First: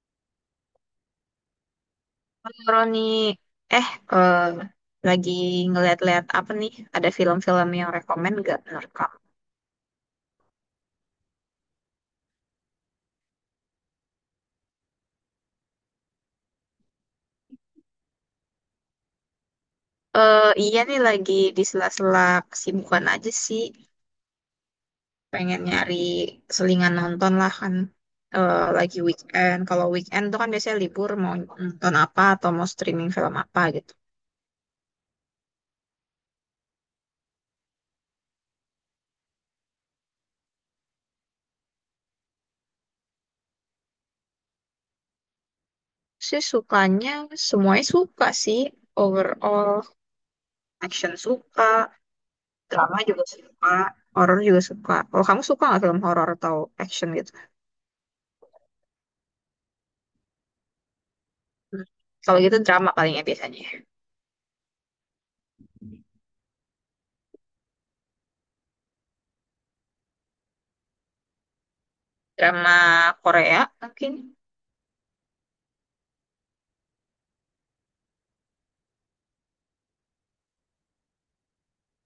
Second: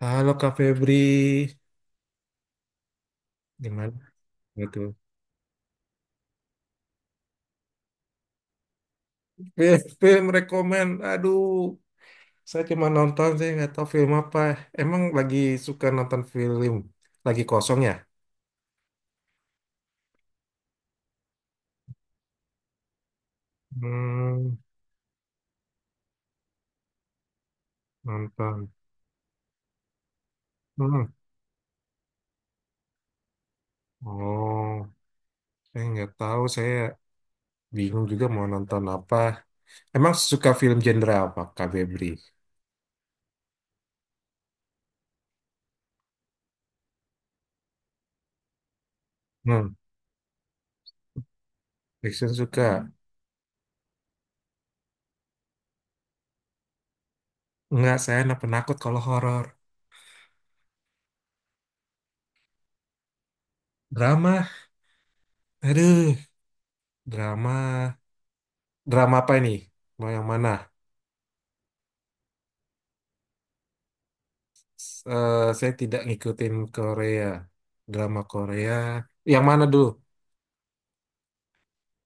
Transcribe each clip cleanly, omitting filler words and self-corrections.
Halo Kak Febri, Roni, eh gimana eh, gitu? lagi ngeliat-liat apa nih? Ada film-film yang rekomen gak menurut kamu? Film rekomend, saya cuma nonton sih nggak tahu film apa. Emang lagi suka nonton film, lagi kosong ya? Eh iya nih lagi di sela-sela kesibukan aja sih. Hmm. Pengen nyari selingan nonton lah kan. Eh Nonton. lagi weekend. Kalau weekend tuh kan biasanya Hmm. libur mau nonton apa atau mau streaming film apa gitu. Oh, saya nggak tahu, saya bingung juga mau nonton apa. Emang suka film genre apa Kak Febri? Sih sukanya semuanya suka sih. Hmm. Overall action suka, Fiction suka. drama juga suka, horror juga suka. Kalau kamu suka nggak film horror atau action gitu? Nggak, saya anak penakut kalau horor. Hmm. Kalau gitu drama paling ya biasanya. Drama, aduh, drama, drama apa ini? Mau yang mana? Drama Korea mungkin. Saya tidak ngikutin Korea, drama Korea. Yang mana dulu?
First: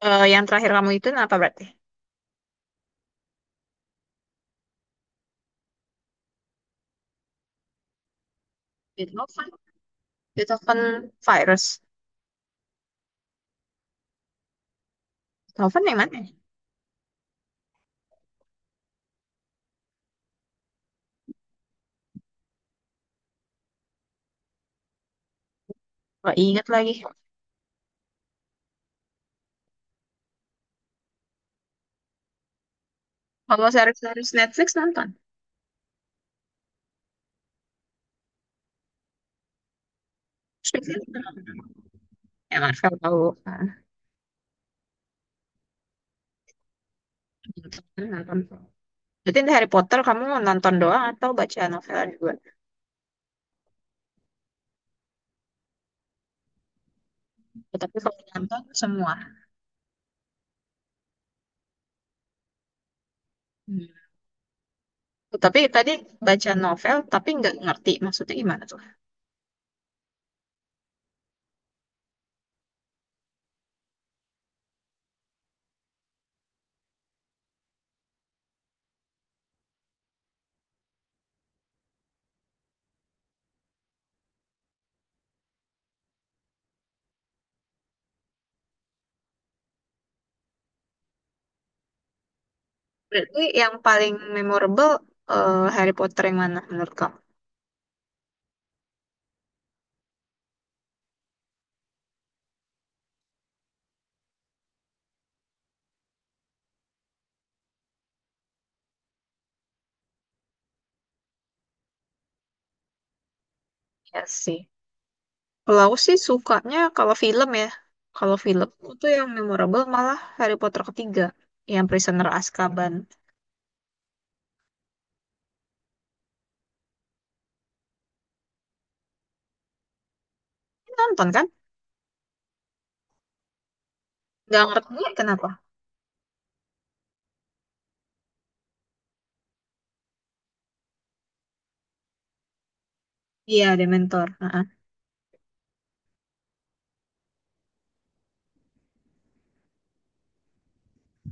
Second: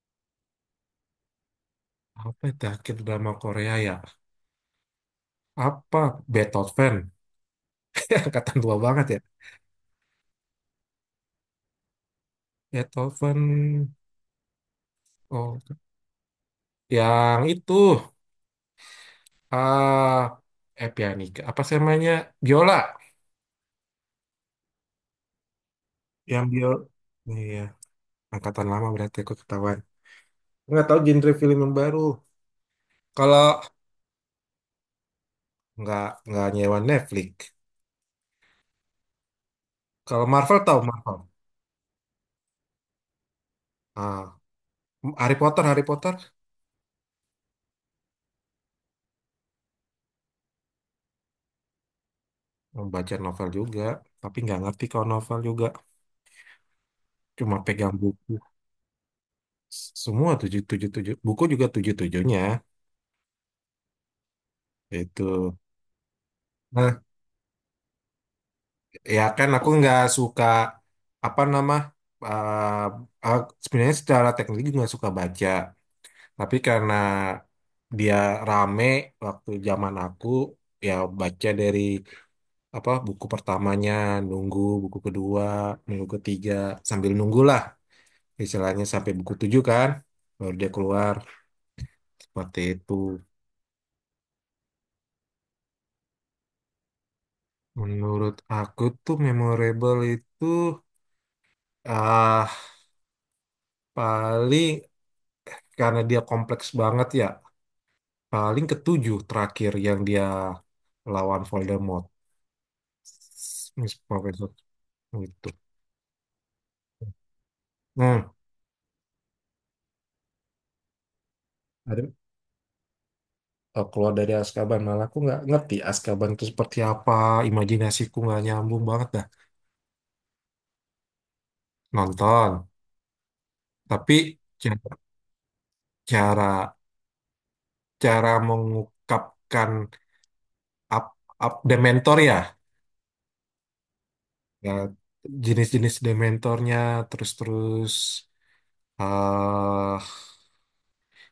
Eh, yang terakhir kamu itu apa berarti? Apa ya terakhir drama Korea ya? Apa? Beethoven. Angkatan tua banget ya. Beethoven. Beethoven Virus. Beethoven. Oh, Beethoven yang mana? yang itu. Ah, pianika. Apa sih namanya? Biola. Gak Yang ingat biola. lagi. Iya, angkatan lama berarti aku ketahuan. Nggak tahu genre film yang baru. Kalau Kalau series-series Netflix nonton. nggak nggak nyewa Netflix. Kalau Marvel tahu Marvel. Ya Marvel tahu. Ah, Ah, Harry Potter, Harry Potter. nonton. Nonton. Berarti di Harry Potter kamu nonton doang atau baca novel juga? Baca novel juga, tapi nggak ngerti kalau novel juga. Cuma Ya, pegang tapi kalau buku. nonton semua. Semua tujuh tujuh tujuh. Buku juga tujuh tujuhnya. Hmm. Itu. Tapi tadi baca novel Nah, tapi nggak ngerti maksudnya gimana tuh. ya kan aku nggak suka apa nama. eh sebenarnya secara teknik juga nggak suka baca, tapi karena dia rame waktu zaman aku, ya baca dari apa buku pertamanya, nunggu buku kedua, nunggu ketiga, sambil nunggulah istilahnya sampai buku tujuh kan baru dia keluar. Seperti itu. Berarti yang paling memorable Harry Potter yang mana menurut kamu? Menurut aku tuh memorable itu ah paling karena dia kompleks banget ya. Paling ketujuh terakhir yang dia lawan Voldemort. Miss Ya Professor sih. itu. Kalau aku sih sukanya kalau film ya. Nah, Kalau film aku tuh yang memorable malah Harry Potter ketiga. Yang ada Prisoner Azkaban. Keluar dari Azkaban malah aku nggak ngerti Azkaban itu seperti apa. Imajinasiku nggak nyambung banget dah. Nonton kan? Nonton. Tapi Gak ca- ngerti kenapa. cara cara mengungkapkan up, up Dementor, ya Iya, Dementor. ya Heeh. jenis-jenis dementornya terus-terus ah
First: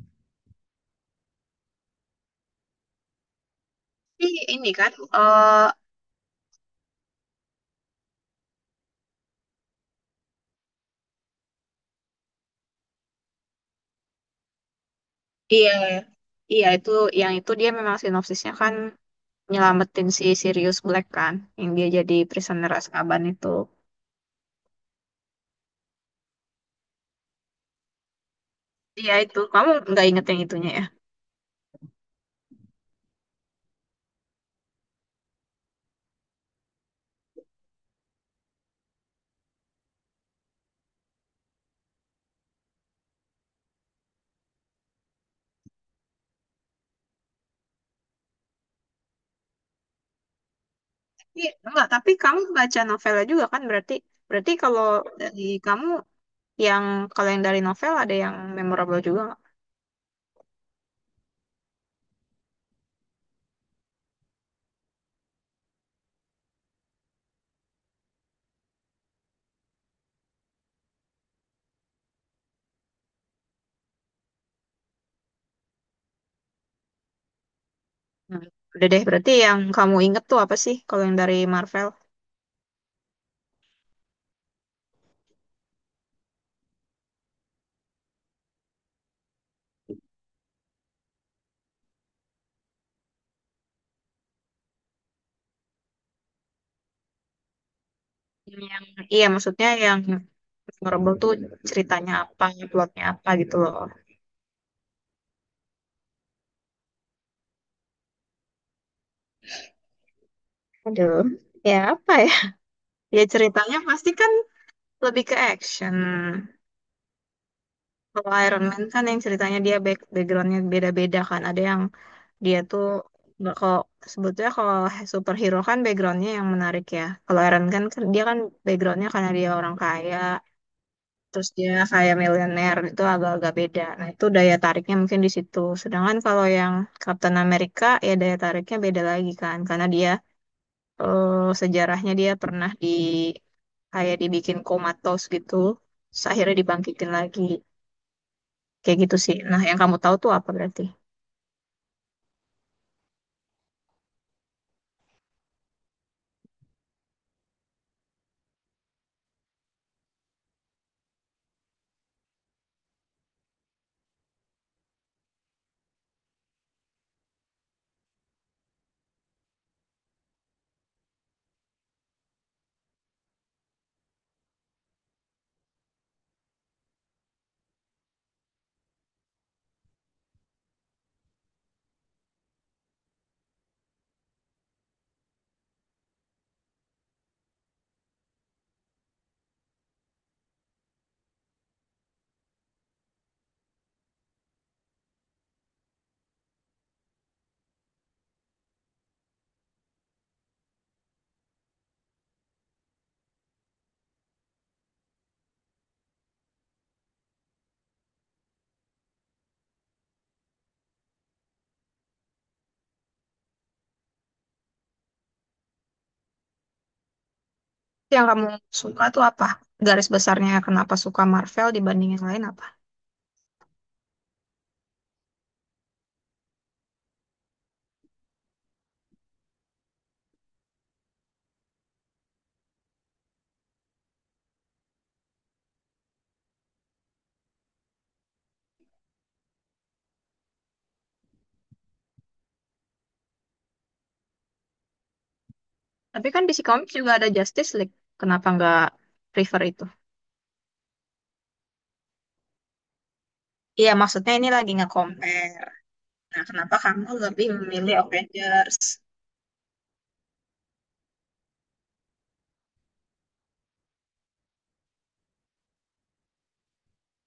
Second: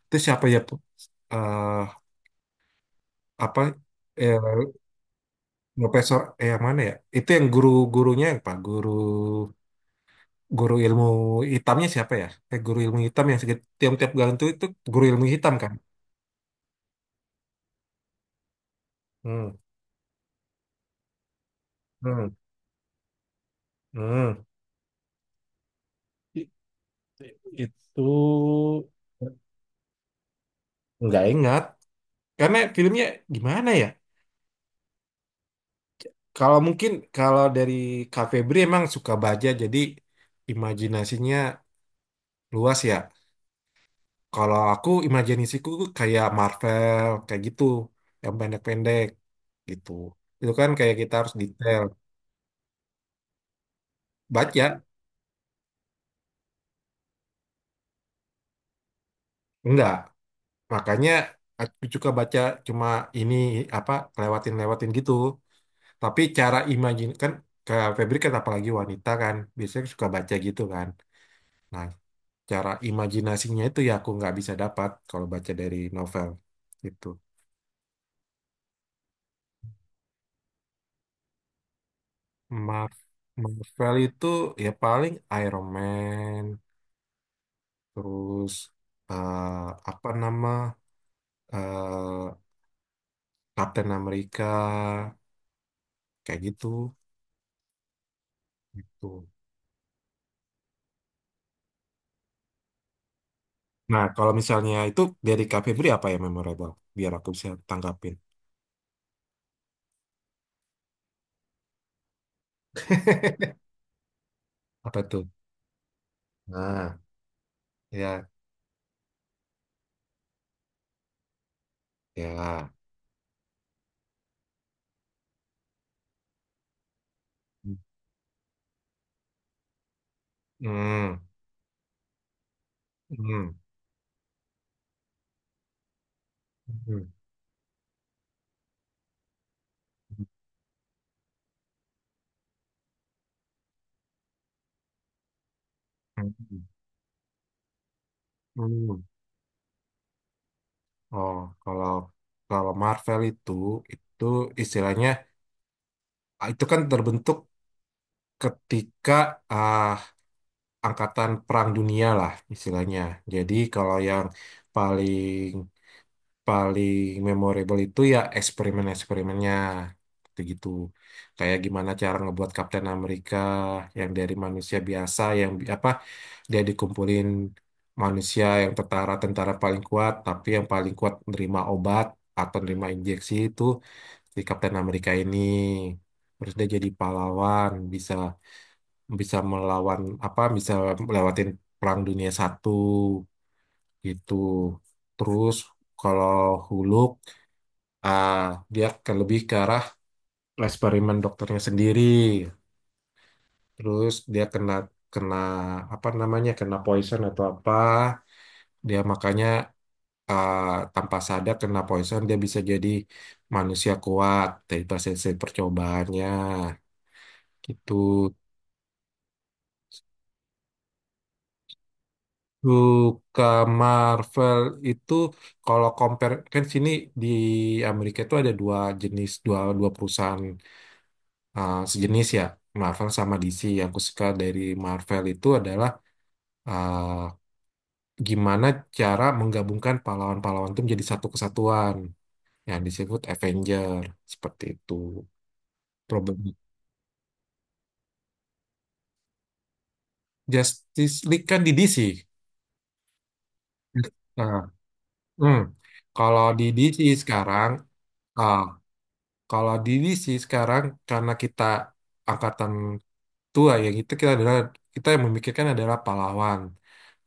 itu siapa ya Pu? Ah, apa Tapi eh, ini kan. eh profesor yang mana ya itu yang guru-gurunya yang pak guru guru ilmu hitamnya siapa ya guru ilmu hitam yang tiap-tiap gantung itu guru ilmu hitam kan. iya. Iya, itu yang itu dia memang sinopsisnya kan Hmm. nyelamatin si Sirius Black kan. Yang dia jadi Hmm. Prisoner Azkaban itu. Hmm. I- Itu Iya itu. Kamu nggak inget yang itunya ya? nggak ingat karena filmnya gimana ya. Kalau mungkin kalau dari Kak Febri emang suka baca jadi imajinasinya luas ya. Kalau aku imajinasiku tuh kayak Marvel kayak gitu yang pendek-pendek gitu. Itu kan kayak kita harus Iya, detail enggak. Tapi kamu baca novelnya juga kan berarti. Berarti baca kalau dari kamu yang kalau yang dari novel ada yang memorable juga nggak? enggak. Makanya aku suka baca cuma ini apa lewatin-lewatin gitu. Tapi cara imajin kan Kak Febri kan apalagi wanita kan biasanya suka baca gitu kan. Nah, cara imajinasinya itu ya aku nggak bisa dapat kalau baca dari novel gitu. Hmm. Udah deh, berarti yang kamu inget tuh apa sih kalau yang dari Marvel? Mar- Marvel itu ya paling Iron Man, terus eh, apa nama eh, Captain America kayak gitu Yang gitu. iya maksudnya yang memorable tuh ceritanya apa, plotnya apa gitu loh. Nah, kalau misalnya itu dari Kak Febri apa yang memorable? Biar aku bisa tanggapin. Aduh, ya apa ya? Ya ceritanya pasti kan Apa tuh? lebih ke action. Nah, ya, Kalau Iron Man kan yang ceritanya dia backgroundnya beda-beda kan. Ada yang dia ya. tuh nggak kalau sebetulnya kalau superhero kan backgroundnya yang menarik ya. Kalau Iron Hmm, Man kan dia kan backgroundnya karena dia orang kaya, hmm, terus dia kayak milenial itu hmm, agak-agak beda. Nah, itu daya tariknya mungkin di situ. Sedangkan kalau yang hmm, Captain America ya daya tariknya beda lagi kan karena dia eh, sejarahnya dia pernah di kayak dibikin komatos gitu, terus akhirnya hmm, dibangkitin lagi. Kayak hmm. gitu sih. Nah, yang kamu tahu tuh apa berarti? Oh, kalau kalau Marvel itu istilahnya itu kan terbentuk ketika ah, angkatan perang dunia lah istilahnya. Jadi kalau yang paling paling memorable itu ya eksperimen-eksperimennya gitu-gitu. Kayak gimana cara ngebuat Kapten Amerika yang dari manusia biasa yang apa dia dikumpulin manusia yang tentara-tentara paling kuat tapi yang paling kuat nerima obat atau nerima injeksi itu si Kapten Amerika ini terus dia jadi pahlawan bisa bisa melawan apa bisa melewatin Perang Dunia I gitu terus kalau Huluk, ah, dia ke lebih ke arah eksperimen dokternya sendiri terus dia kena kena apa namanya kena poison atau apa dia makanya ah, tanpa sadar kena poison dia bisa jadi manusia kuat dari hasil hasil percobaannya gitu. Yang kamu suka tuh apa? Garis besarnya kenapa suka Marvel dibanding yang lain apa? Suka Marvel itu kalau compare kan sini di Amerika itu ada dua jenis dua dua perusahaan sejenis ya Marvel sama DC. Yang aku suka dari Marvel itu adalah uh, gimana cara menggabungkan pahlawan-pahlawan itu menjadi satu kesatuan yang disebut Avenger seperti itu. Tapi Problem kan DC Comics juga ada Justice League. Kenapa nggak prefer itu? Justice League kan di DC. Iya, maksudnya ini Nah, lagi hmm. nge-compare. Nah, Kalau di kenapa DC kamu lebih sekarang memilih eh, Avengers? kalau diri sih sekarang karena kita angkatan tua ya gitu kita adalah kita yang memikirkan adalah pahlawan.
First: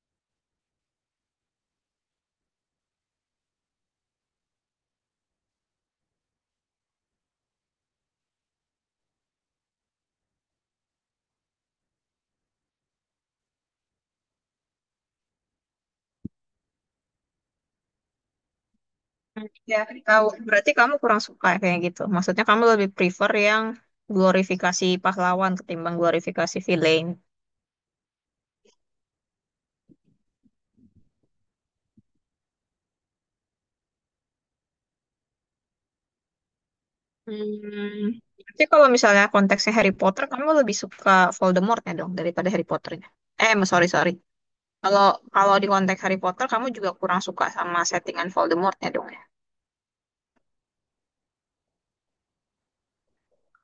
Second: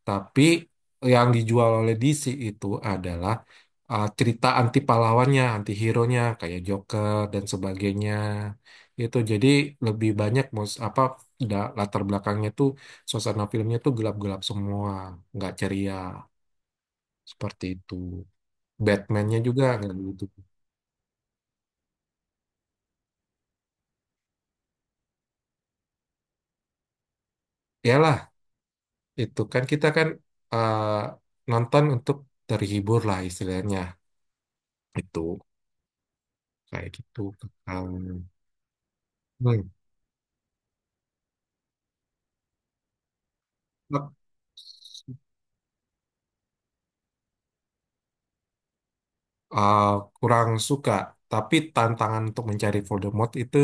Tapi yang dijual oleh DC itu adalah cerita anti pahlawannya, anti hero-nya kayak Joker dan sebagainya. Itu jadi lebih banyak mus apa latar belakangnya tuh suasana filmnya tuh gelap-gelap semua, nggak ceria seperti itu. Batman-nya juga Ya, nggak aku gitu. tahu. Berarti kamu kurang suka ya kayak gitu. Maksudnya kamu lebih prefer yang glorifikasi pahlawan ketimbang glorifikasi villain. Iyalah itu kan kita kan eh, nonton untuk terhibur lah istilahnya itu kayak gitu. Hmm. Um, Tapi kalau misalnya hmm. konteksnya Harry Potter, kamu lebih suka Voldemortnya dong daripada Harry Potternya. Sorry, sorry. Kalau kalau di konteks Harry Potter, kamu juga kurang suka sama settingan Voldemortnya dong ya. Uh, kurang suka tapi tantangan untuk mencari Voldemort itu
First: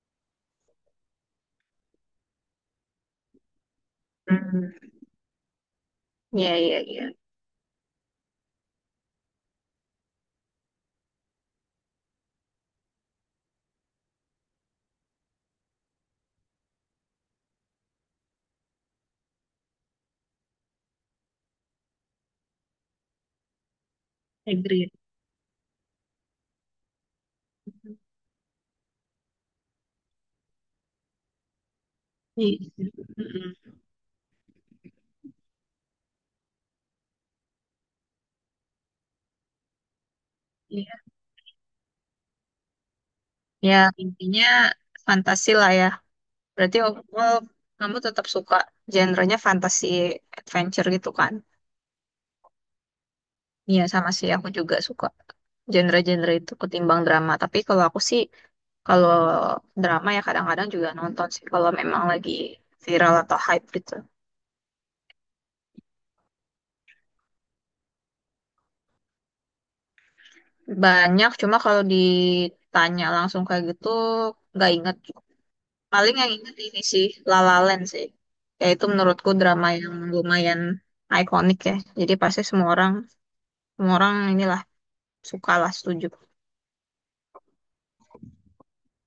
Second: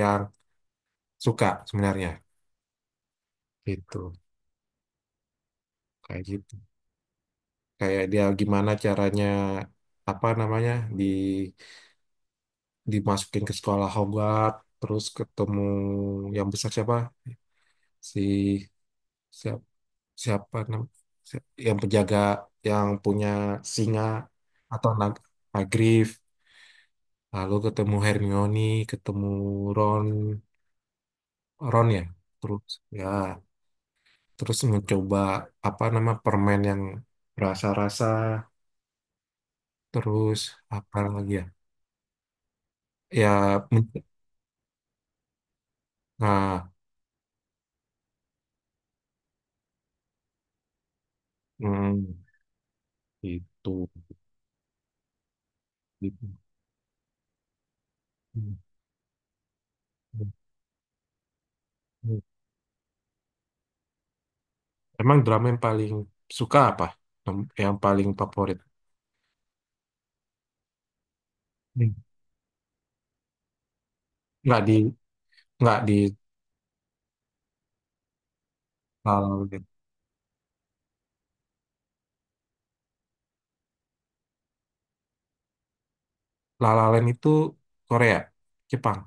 yang suka sebenarnya gitu Hmm. Iya, gitu iya, iya. kayak dia gimana caranya apa namanya di dimasukin ke sekolah Hogwarts terus ketemu yang besar siapa si siapa siapa yang penjaga yang punya singa atau Agree. nag Hagrid lalu ketemu Hermione ketemu Ron Ron Iya. terus ya Mm-mm. terus mencoba apa nama permen yang rasa-rasa terus Iya. apa lagi ya ya Ya, men- intinya fantasi lah ya. nah Berarti overall kamu tetap suka genrenya fantasy adventure gitu kan? hmm, Iya itu. sama sih aku juga suka Gitu. genre-genre itu ketimbang drama. Tapi kalau aku sih Hmm, kalau drama ya hmm, kadang-kadang juga nonton sih kalau memang hmm. lagi viral atau hype gitu. Emang drama yang paling suka apa yang yang paling favorit. Banyak cuma kalau Hmm. ditanya langsung kayak gitu nggak nggak di inget. nggak di Paling yang inget ini sih La La Land sih. Ya itu menurutku eh, drama yang lumayan ikonik ya. Jadi pasti semua orang inilah suka lah setuju. La La Land itu Korea, Jepang?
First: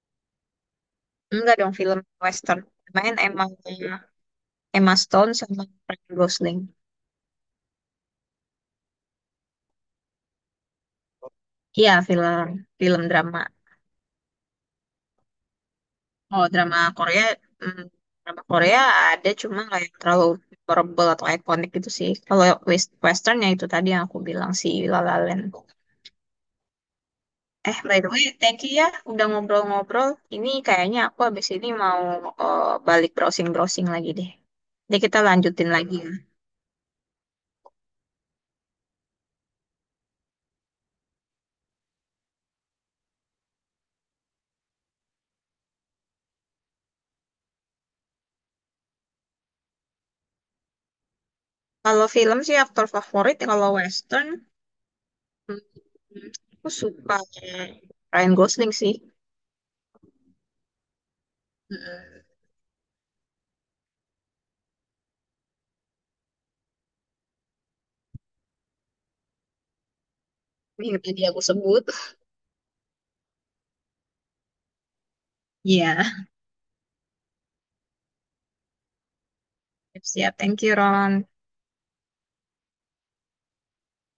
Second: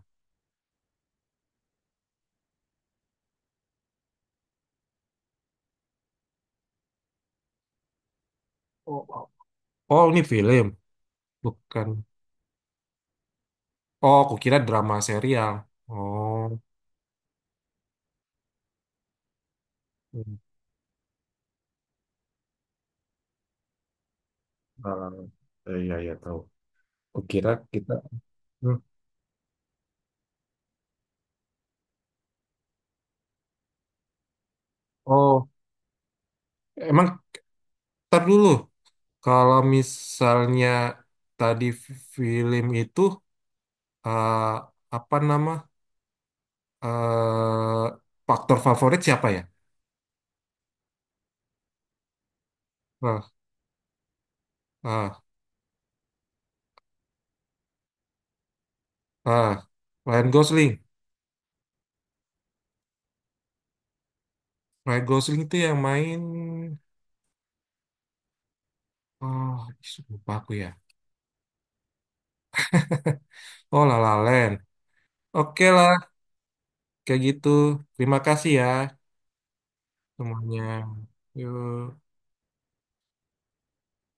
Enggak dong film western. Main Emma Emma Stone sama Ryan Gosling. Oh, oh. Oh, ini film, bukan. Iya film film drama. Oh, aku kira drama serial. Oh, Oh drama Korea, hmm, drama Korea ada cuma nggak yang terlalu hmm. memorable atau ikonik gitu sih. Kalau wes- westernnya itu tadi yang aku bilang si La Ah, La Land. Iya iya tahu. Kukira Eh kita by the way, thank you hmm, ya udah ngobrol-ngobrol. Ini kayaknya aku habis ini mau balik browsing-browsing lagi deh. Jadi kita oh, lanjutin lagi ya. emang tar dulu. Kalau misalnya tadi film itu eh, apa nama eh faktor favorit siapa ya? Kalau film sih aktor Ah, favorit kalau western hmm, ah, hmm, aku suka Ryan Gosling sih. ah. Ryan Gosling. Hmm, Ryan Gosling itu yang main. Oh, lupa aku ya. yang tadi aku sebut. Oh, La La Land. Oke lah, Iya. kayak gitu. Terima kasih ya Siap, siap. semuanya. Thank you, Ron. Yuk.